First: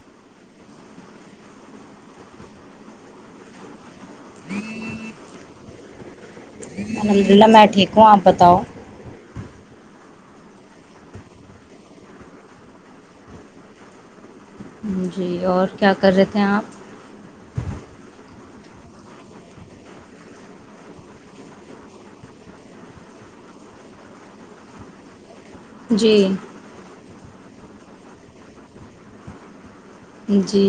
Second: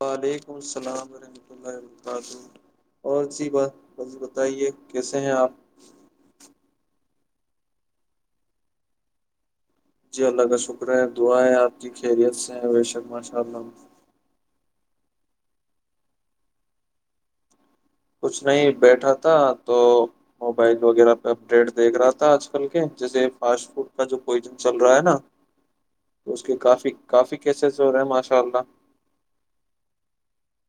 وعلیکم السلام ورحمۃ اللہ وبرکاتہ اور سی بات بھجی بتائیے کیسے ہیں آپ؟ الحمد للہ میں ٹھیک ہوں آپ بتاؤ جی اللہ کا شکر ہے دعا ہے آپ کی خیریت سے بے شک ماشاء اللہ جی اور کیا کر رہے تھ ہیں آپ کچھ نہیں بیٹھا تھا تو موبائل وغیرہ پہ اپڈیٹ دیکھ رہا تھا آج کل کے جیسے فاسٹ فوڈ کا جو پوائزن چل رہا ہے نا جی تو اس کے کافی کافی کیسے زور ہے ماشاء اللہ جی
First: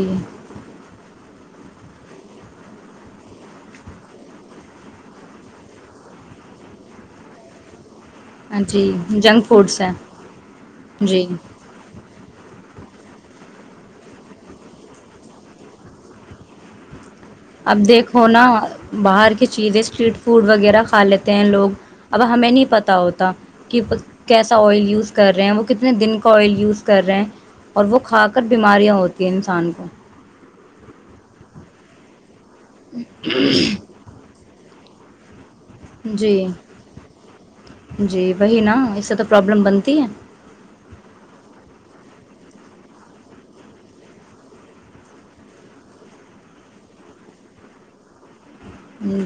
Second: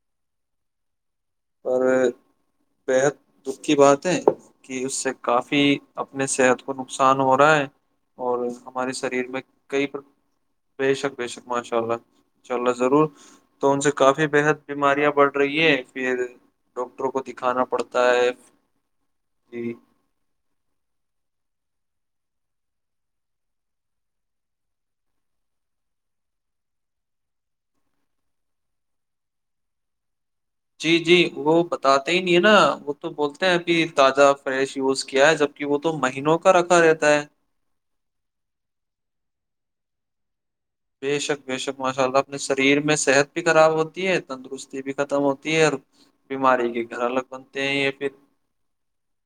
اور بےحد دکھ کی بات ہے کہ اس سے کافی اپنے صحت کو نقصان ہو رہا ہے اور جی ہمارے شریر میں جنک فوڈس کئی ہیں پر بے شک جی بے شک ماشاء اللہ چء اللہ ضرور تو ان سے کافی بےحد بیماریاں بڑ رہی ہیں ڈاکٹروں کو دکھانا اب پڑتا دیکھو ہے نا باہر کی جی چیزیں اسٹریٹ فوڈ وغیرہ کھا لیتے ہیں لوگ اب ہمیں نہیں پتا ہوتا کہ کیسا آئل یوز کر رہے ہیں وہ کتنے دن کا آئل یوز کر رہے ہیں اور وہ کھا کر بیماریاں ہوتی ہیں انسان کو جی جی وہ بتاتے ہیں نہیں ہے نا وہ تو بولتے ہیں ابھی تازہ فریش یز کیا ہے جب جی جی وہی نا اس سے تو پرابلم بند تی ہیں بے شک بے شک ماشاء اللہ اپنے شریر میں صحت بھی خراب ہوتی ہے تندرستی بھی ختم ہوتی ہے اور بیماری کے گھر الگ بنتے ہیں یہ پھر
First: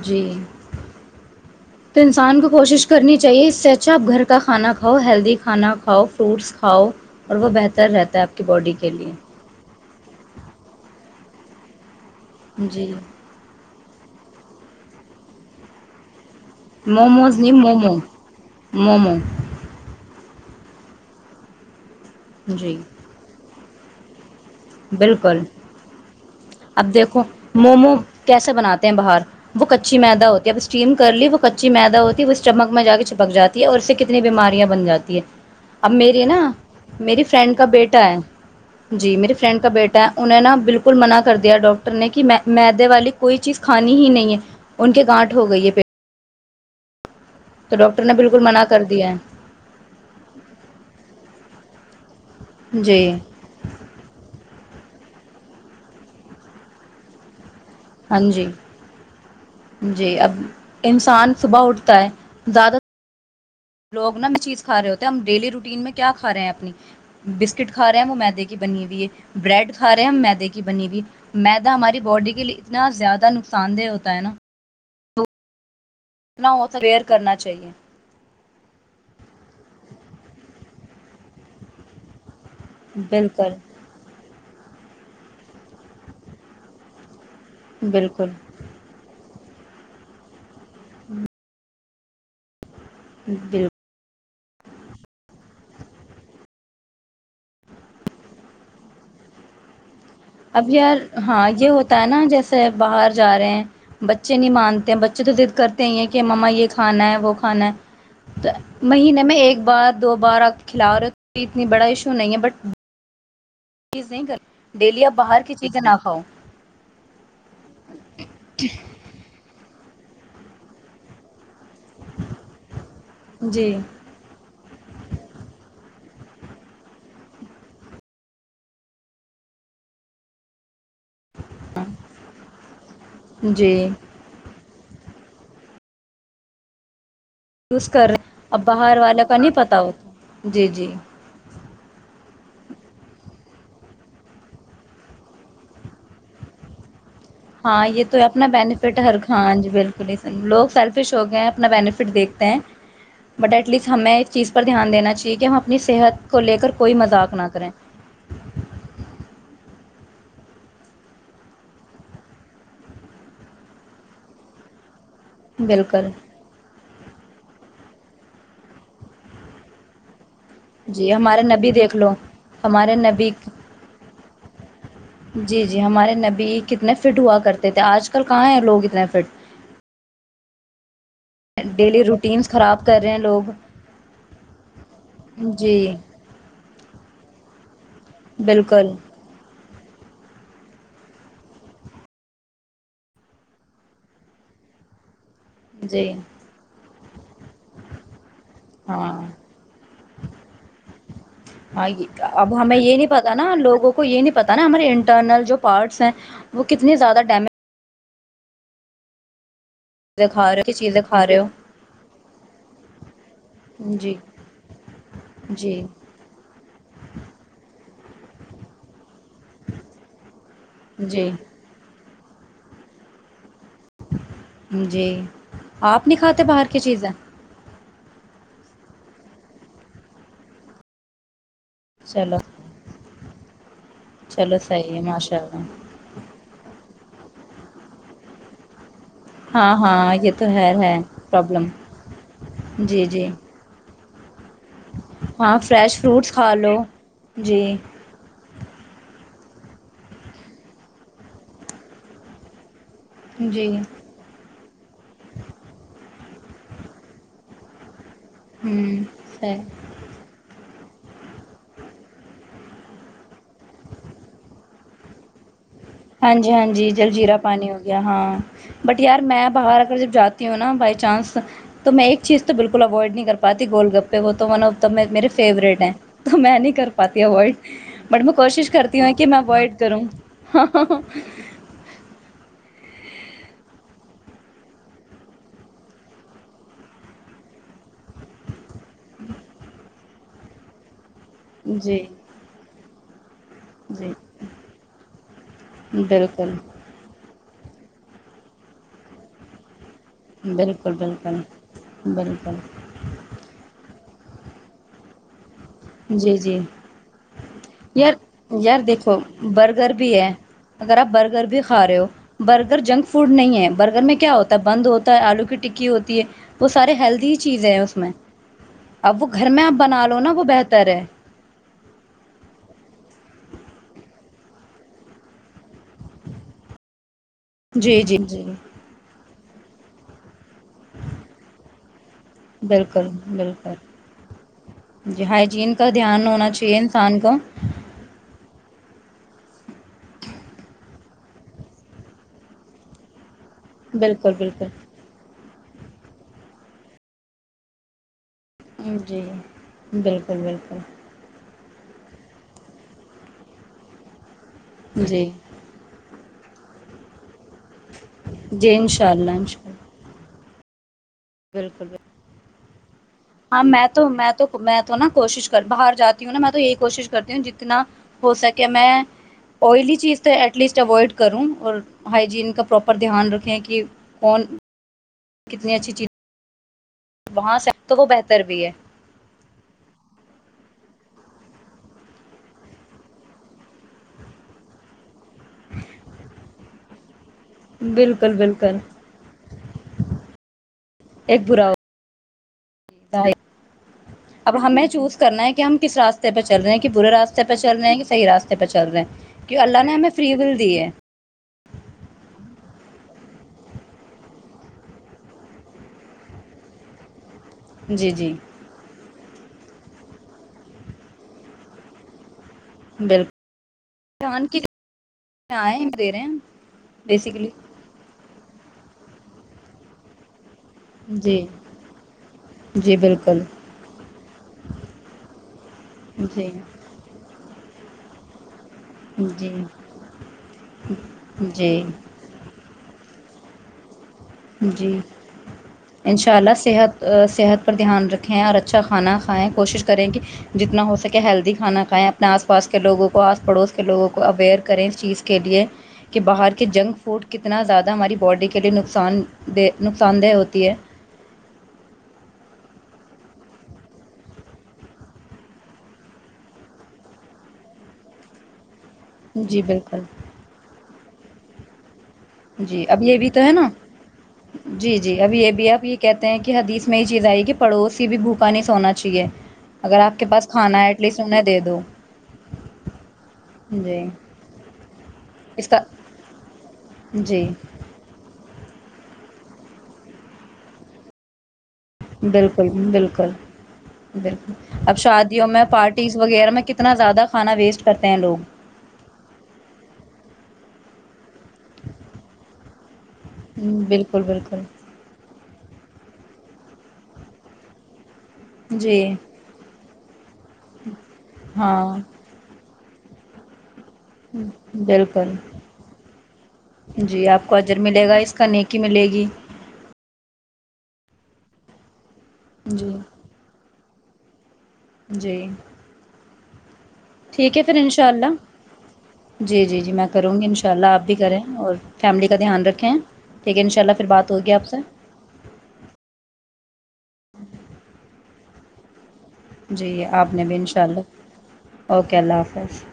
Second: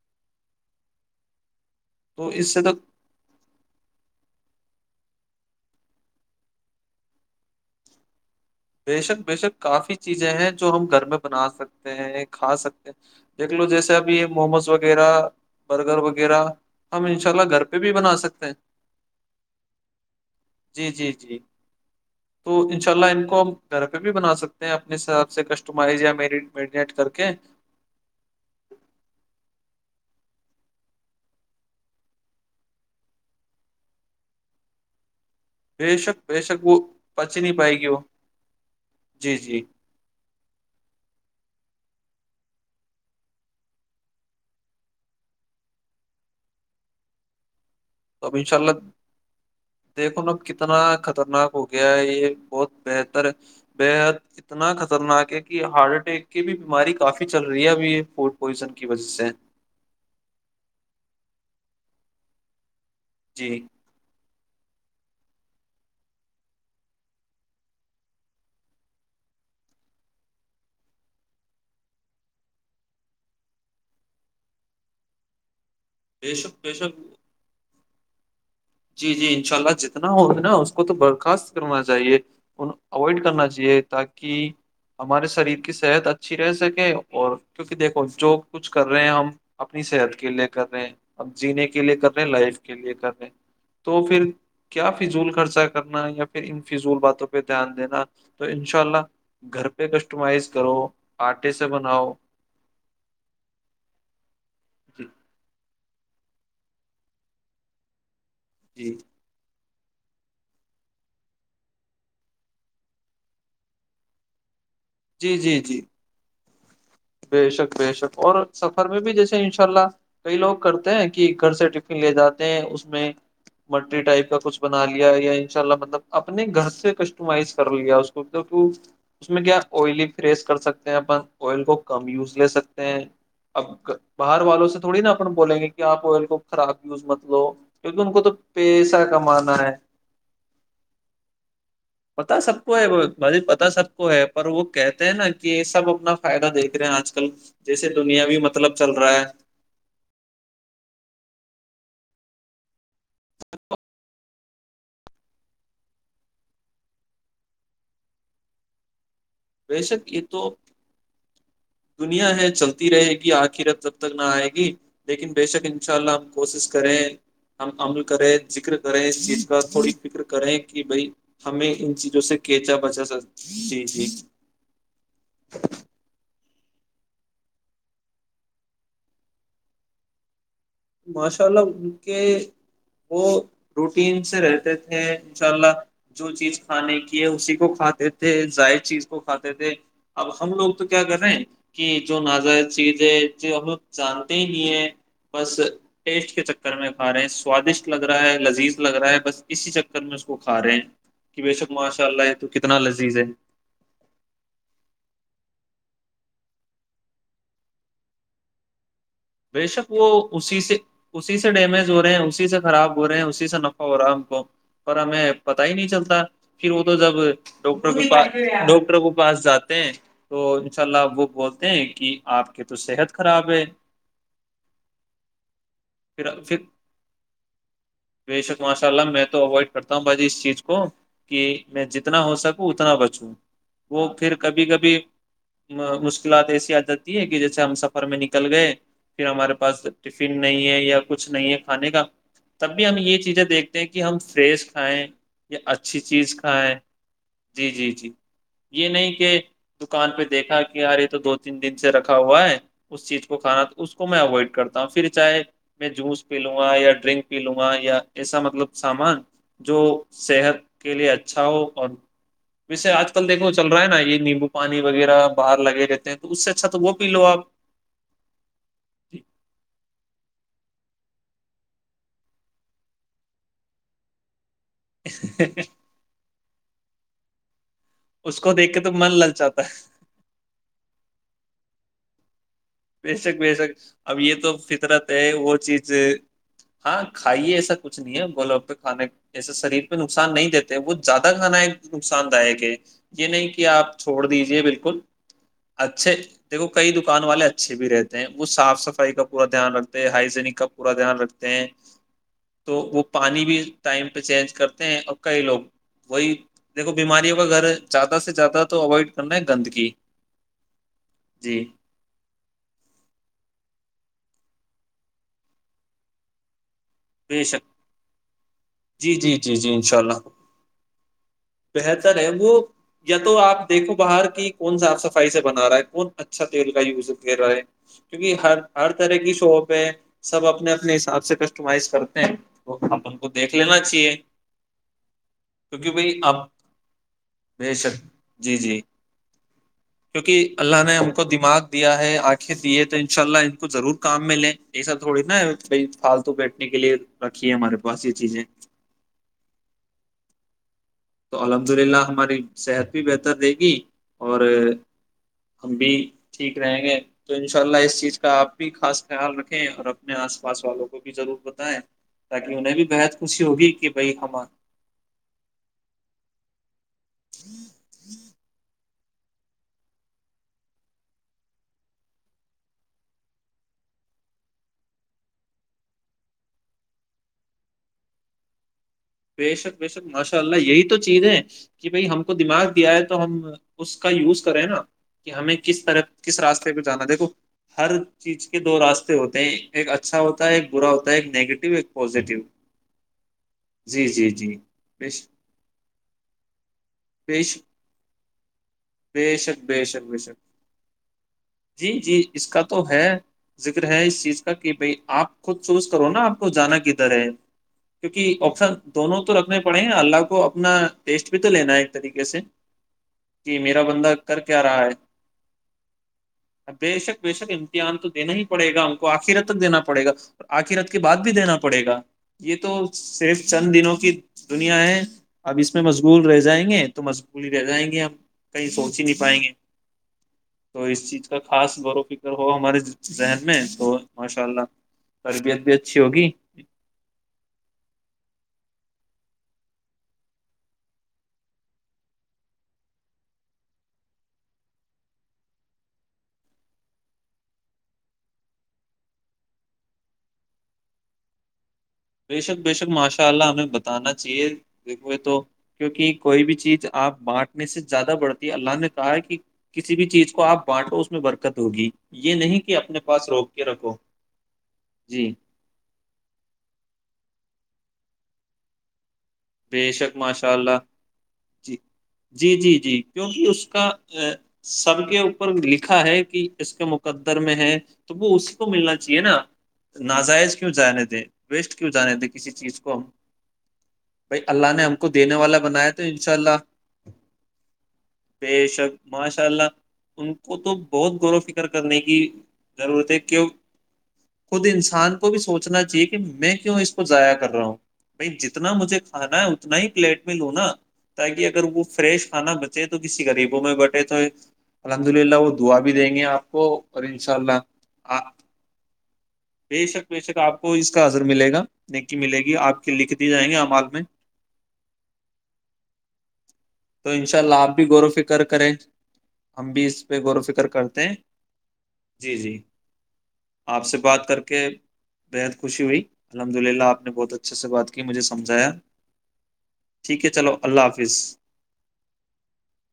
جی تو انسان اس سے تو کوشش کرنی چاہیے اس سے اچھا آپ گھر کا کھانا ک کھاؤ ہیلدی کھانا کھاؤ فروٹس کھاؤ اور وہ بہتر رہتا ہے کی باڈی کے بے لیے شک بےشک کافی چیزیں ہیں جو ہم گھر میں بنا سکتے ہیں کھا سکتے جی ہیں دیکھ لو جیسے بھی موموز وغیرہ برگر وغیر وغیرہ ہم انشاء موموز اللہ نہیں گھر پہ بھی مومو بنا سکتے ہیں مومو جی جی جی تو جی ان شاء اللہ ان کو گھر پہ بھی بنا سکتے ہیں اپنے حساب بالکل سے کسٹمائز یا میری اب میڈینیٹ کر دیکھو کے مومو کیسے بناتے ہیں باہر وہ کچی مید ہوتی ہے اب اسٹیم کر لی وہ کچی میدا ہوتی ہے وہ اسٹمک میں جا کے چھپک جاتی ہے اور اس سے کتنی بیماریاں بن جاتی ہے اب بے شک میری نا بے شک وہ میری پچ ہی نہیں فرینڈ کا پائے گی وہ بیٹا ہے جی میری فرینڈ کا بیٹا ہے انہیں نا بالکل منع کر د دیا ڈاکٹر نے کہ میدے والی کوئی چیز کھانی ہی نہیں ہے ان کے گانٹ ہو گئی ہے پٹ تو اب بالکل ان شاء منع اللہ کر دیا دیکھو نا کتنا خطرناک ہو گیا یہ بہت ہے جی بہتر ہے بےحد اتنا خطر خطرنا کہ ہارٹ اٹیک کی بھی بیماری کافی چل رہ ہاں جی جی اب انسان صبح اٹھ زیادہ تر جی لوگ نا چیز کھا رہے ہوتے ہیں ہم ڈیلی روٹین میں کیا کھا رہے ہیں اپنی بسکٹ کھا رہے ہیں وہ میدے کی بنی ہوئی ہے بریڈ کھا رہے ہیں ہم میدے کی بنی ہوئی میدہ ہماری باڈی کے لیے اتنا زیادہ نقصان دہ ہوتا ہے نا بے کرنا شک بے ہوتا شک ویئر کرنا چاہیے جی جی انشاء اللہ جتنا ہو نا اس کو تو برخاست کرنا چاہیے ان اوائڈ کرنا بالکل چاہیے تاکہ ہمارے شریر کی صحت اچھی رہ سکے اور کیونکہ دیکھو بالکل جو کچھ کر رہے ہیں ہم اپنی صحت کے لیے کر رہے ہیں اب جینے کے لیے کر رہے ہیں لائف کے لیے کر رہے بالکل تو پھر کیا فضول کا خرچا کرنا یا پھر ان فضول باتوں پہ دھیان دینا تو ان شاء اللہ گھر پہ کش اب یار ہاں یہ ہوتا ہے نا جیسے باہر جا رہے ہیں بچے نہیں مانتے جی بچے تو ضد کرتے ہیں کہ ما یہ کھانا ہے وہ کھانا ہے تو جی مہینے میں ایک بار دو بار آ کے کھلا رہے ہو اتنی بڑا ایشو نہیں ہے بٹ تیز نہیں گھر ڈیلی اپ جی باہر جی جی کسییزیں نہ کھاؤ بے شک بے شک اور سفر میں بھی جیسے انشاء اللہ کئی لوگ کرتے ہیں کہ گھر سے ٹفن لے جاتے ہیں اس میں جی مری ٹائپ کا کچھ بنا لیا یا ان شاء اللہ مطلب اپنے گھر سے کسٹمائز کر لیا اس کو اس میں کیا آئلی فریس کر سکتے ہیں اپن کم یوز لے سکتے ہیں اب جی باہر والوں سے تھوی نا اپ بولیں گے کہپ آئل کو خراب یوز مت لو یوز کیونکہ کر ان کو رہے تو اب باہر پیسہ والا کا نہیں کمانا ہے پت ہوتا جی جی پتا سب کو ہے بھ پتا سب کو ہے پر وہ کہتے ہیں نا کہ سب اپنا فائدہ دے آج [unintelligible] ہاں جیسے یہ تو دنیا بھی اپنا مطلب چل بینیفٹ ہے رہا ہر خاں جی بالکل ہی س لوگ سیلفش ہو گئے اپنا بینیفٹ دیکھتے ہیں بٹ ایٹ لیسٹ ہمیں چیز پر دھیان دینا چاہیے کہ ہم اپنی صحت کو لے کر کوئی مذاق نہ کریں ویسک یہ تو دنیا ہے چلتی رہے گی آخرت جب تک نہ آئے گی لیکن بے شک ان شاء بالکل اللہ ہم کوشش کریں ہم عمل کریں ذکر کریں اس چیز کا تھوڑی فکر کریں کہ بھائی جی ہمارے نبی ہمیں دیکھ ان لو چیزوں سے کیچا ہمارے بچا سک نبی جی جی جی جی ہمارے نبی کتنے فٹ ہوا کرتے تھے آج کل کہاں ہیں لوگ اتنے فٹ ماشاء اللہ ان ڈیلی کے روٹینس خراب کر رہے ہیں وہ لوگ روٹین سے رہتے تھے انشاء اللہ جی جو چیز کھانے کی ہے اسی کو کھاتے تھے ائد بالکل چیز کو کھاتے تھے اب ہم لوگ تو کیا کر رہے ہیں کہ جو نزائ چیزیں جو ہم لوگ جانتے ہی نہیں ہیں بس جی ٹیسٹ کے چکر میں آ رہے ہیں سوادشٹ لگ رہا ہے لذیذ لگ رہا ہاں ہے بس اسی چکر میں اس کو کھا رہے ہیں کہ بے شک ہاں ماشاء اللہ یہ تو اب ہمیں کتنا یہ نہیں لذیذ ہے پتا نا لوگوں کو یہ نہیں پتا نا ہمارے انٹرنل جو پارٹس ہیں وہ کتنی زیادہ ڈیمیج بےشک وہ چیزیں کھا اسی رہے ہو کی سے چیزیں کھا اسی رہے ہو سے ڈیمیج ہو رہے ہیں اسی سے خراب ہو رہے ہیں اسی سے نفع ہو رہا جی ہے ہم کو پر ہمیں پتا ہی جی نہیں چلتا پھر وہ تو جب پا ڈاکٹر پاس جاتے ہیں تو ان شاء اللہ وہ جی بولتے ہیں کہ آپ کی تو صحت خراب ہے جی آپ نہیں پھر کھاتے پھر باہر کی چیزیں بے شک ماشاء اللہ میں تو اوائڈ کرتا ہوں بھجی اس چیز کو کہ میں جتنا ہو چلو سکوں اتنا بچوں وہ پھر چلو کبھی صحیح کبھی ہے ماشاء اللہ مشکلات ایسی عادت ہے کہ جیسے ہم سفر میں نکل گئے پھر ہمارے ہاں پاس ہاں یہ ٹفن تو نہیں ہے یا کچھ نہیں ہے پرابلم کھانے کا تب بھی ہم جی یہ جی چیزیں دیکھتے ہیں کہ کہ ہم فریس کھائیں ہاں یا اچھی فریش فروٹس چیز کھا کھائیں لو جی جی جی یہ نہیں کہ دکان پہ دیکھا کہ یارے تو دو تین دن سے رکھا ہوا ہے اس چیز کو کھانا جی اس کو میں اوائڈ کرتاوں پھر چاہے میں جوس پی لوں گا یا ڈرنک پی لوں گا یا ایسا مطلب ہوں سامان صحیح جو صحت کے لیے اچھا ہو اور ویسے آج کل دیکھو چل رہا ہے نا یہ نیمبو پانی وغیرہ باہر لگے رہتے ہیں تو ہاں اس سے جی ہاں اچھا تو جی وہ پی لو جلجیرا آپ پانی ہو گیا ہاں بٹیہار میں باہر کر جب جاتی ہوں نا بائی چانس تو میں ایک چیز تو بالکل اوائڈ نہیں کر پاتی گول گپے ہو تو ون آف د میرے فیورٹ ہیں تو میں نہیں کر پاتی اوائڈ بٹ میں اس کو کوشش دیکھ کے تو کرتی من ہوں کہ میں للچاتا ہے اوائڈ کروں [inaudible] بے شک بے شک اب یہ تو فطرت ہے وہ چیز ہاں کھائیے ایسا کچھ نہیں ہے بولو اب تو کھانے ایسے شریر پہ نقصان نہیں دیتے وہ زیادہ کھانا ایک جی نقصان دائک ہے یہ نہیں کہ آپ جی چھوڑ دیجیے بالکل اچھے بالکل دیکھو کئی دکان والے اچھے اچھے بھی رہتے ہیں وہ صف صفائی کا پورا دھیان رکھتے ہائجینک کا بالکل پورا دھیان بالکل رکھتے ہیں بالکل تو وہ پانی بھی ٹائم پہ چینج کرتے ہیں اور کئی لوگ وہی جی جی دیکھو بیماریوں کا گھر ہے، یار زیادہ سے زیادہ یار تو اوائڈ دیکھو کرنا ہے گندگی برگر بھی ہے اگر آپ برگر جی بھی کھا رہے ہو برگر جنک فوڈ نہیں ہے برگر میں کیا ہوتا ہے بند ہوتا ہے آلو کی ٹکی ہوتی ہے وہ سارے ہیلدی بے شک چیزیں ہیں اس میں جی اب وہ جی گھر جی میں آپ جی انشاء بنا اللہ لو نا وہ بہتر ہے بہتر ہے وہ تو آپ دیکھو باہر کی کون صاف سفائی سے بنا رہا ہے کون اچھا تیل کا یوز رہے جی جی کیونکہ جی ہر ہر طرح کی پہ سب اپ نے اپنے حساب سے کسٹمائز کرتے ہیں وہ بالکل کو دیکھ بالکل لینا چاہیے جی ہائیجین کا کیونکہ بھائی دھیان آپ ہونا چاہیے انسان کو بے شک جی جی کیونکہ اللہ نے ہم کو دماغ دیا ہے آنکھیں دیے تو ان شاء اللہ کو ضرور کام بالکل میں لیں یہ بالکل سب تھوڑی نا بائی پالتو بیٹھنے کے لیے رکھی ہے ہمارے پاس چیزیں جی بالکل بالکل تو الحمد للہ ہماری صحت بھی بہتر رہے گی اور جی ہم بھی ٹھیک رہیں گے تو انشاء اللہ اس چیز کا آپ بھی جی ان خاص شاء اللہ خیال ان شاء رکھیں اللہ اور اپنے آس بسوو کو بھی ضرور بالکل بتائیں بالکل تاکہ انہیں بھی بےحد خوشی ہاں ہوگی میں کہ تو بھائی میں ہمارے تو میں تو نا کوشش کر باہر جاتے وں میں تو یہی کوش کرتی ہوں جتنا ہو سکے میں آئلی چیز تو ایٹ لیسٹ اوائڈ کروں اور ہائجین کا پراپر دھیان رکھیں کہ کون کتنی اچھی چیزیں وہاں ست وہ بہتر بھی ہے بےشک بےشک ماشاء اللہ یہی تو چیز ہے کہ بھائی ہم کو دماغ دیا ہے تو ہم اس کا یوز کریں نا کہ ہمیں کس طرح کس راستے پہ جانا دیکھو ہر بالکل چیز کے بالکل دو راستے ہوتے ہیں ایک اچھا ہوتا ہے ایک برا ہوتا ہے ایک نیگیٹو ایک پازیٹیو ائے جی جی جی اب ہمیں بے چوز شک کرنا ہے کہ ہم کس راستے پہ چل رہے ہیں کہ برے بے راستے پہ شک چل رہے ہیں کہ صحیح راستے پہ چل رہے بے ہیں کی شک اللہ بے نے شک ہمیں بے فری شک ول دی ہے جی جی اس کا تو ہے ذکر ہے اس چیز کا کہ بھائی آپ خود چوز کرو نا آپ کو جانا کدھر ہے جی جی کیونکہ آپشن دونوں تو رکھ پڑے نا اللہ کو اپنا ٹیسٹ بھی تو لینا ایک طریقے سے بالکل کہ میرا بندہ کر دھیان کی کیا رہا ہے آئے دے رہے ہیں بے شک بیسیکلی بےشک امتحان تو دینا ہی پڑےا ہم کو آخر تک دینا پڑےا آخر رت کے بعد بھی جی دینا پڑے گا یہ تو جی بالکل صرف چند دنوں کی دنیا ہے اب اس میں مشغول رہ جی جائیں گے تو مشغول کر جائیں گے ہم کہیں سوچ ہی نہیں پائیں جی گے تو اس چیز کا خاص جی غور و فکر ہو ہمارے حن میں تو ماشاء اللہ جی تربیت بھی اچھی ہوگی انشاء اللہ صحت صحت پر دھیان رکھیں اور اچھا اچھا کھانا کھائیں کوشش کریں کہ جتنا ہو سکے ہیلدی کھانا کھائیں اپنے آس پاس کے لوگوں کو آس پڑوس کے لوگوں کو اویئر کریں اس چیز کے لیے کہ باہر کے جنک فوڈ کتنا زیادہ ہماری باڈی کے لیے نقصان دہ نقصان دہ ہوتی ہے بےشک بےشک ماشاء اللہ ہمیں بتانا چاہیے دیکھوئے تو کیونکہ کوئی بھی چیز آپ بانٹنے سے زیادہ بڑھتی ہے اللہ نے ہے کہ جی کسی بالکل بھی چیز کو آپ بانٹو اس میں برکت ہوگی یہ نہیں کہ جی اپنے اب یہ پاس بھی تو ہے روک کے نا رکھو جی جی اب یہ بھی آپ یہ کہتے ہیں کہ حدیث میں اس میں یہ چیز آئی کہ پڑوسی بھی بھوکا نہیں سونا چاہیے بے اگر شک آپ کے پاس ماشاء اللہ کھانا ہے ایٹ لیسٹ انہیں دے جی دو جی جی جی کیوں اس کا جی سب کے اوپر اس کا لکھا ہے کہ اس کے مقدر جی میں ہے تو وہ اس کی کو ملنا چاہیے نا ناجائز کیوں جانے دیں ویسٹ کیوں جانے دے کسی بالکل چیز کو بالکل بھائی بالکل اللہ نے ہم اب کو دینے شادیوں والا میں بنایا تو پارٹیز انشاء وغیرہ اللہ میں کتنا زیادہ کھانا ویسٹ کرتے ہیں لوگ بے شک ماشاء اللہ ان کو تو بہت گرت فکر کرنے کی ضرورت ہے کہ بالکل بالکل خود انسان کو بھی سوچ سچنا چاہیے کہ میں کیوں اس کو ضائع کر رہا ہوں بائی جتنا مجھے جی ہ نہیں ہوت نہیں پلیٹ میں لو نا تاکہ اگر وہ ہاں فریش کھانا بچ ہے تو کسی غریبوں میں بٹ تو الحمد بالکل للہ وہ دعا بھی دیں گے آپ کو اور جی انشاء آپ کو اللہ اجر ملے گا اس کا نیکی ملے گی بے شک بے شک آپ کو اس کا اثر ملے گا ملے گی آپ کے جی لکھ دی جیں گے ہم آپ کے میں جی تو ان شاء ٹھیک ہے اللہ آپ پھر بھی ان غور شاء و اللہ فکر کریں جی ہم جی بھی جی میں اس پہ غور کروں و گی ان فکر شاء اللہ آپ کرتے بھی ہیں کریں اور فیملی کا جی جی دھیان رکھیں ٹھیک ہے ان شاء آپ اللہ سے پھر بات کر ہوگی کے آپ سے بےحد خوشی ہوئی الحمد للہ آپ نے بہت اچھے سے بات کی مجھے سمجھایا جی ٹھیک ہے آپ نے چلو بھی ان اللہ شاء حافظ اللہ اوکے اللہ حافظ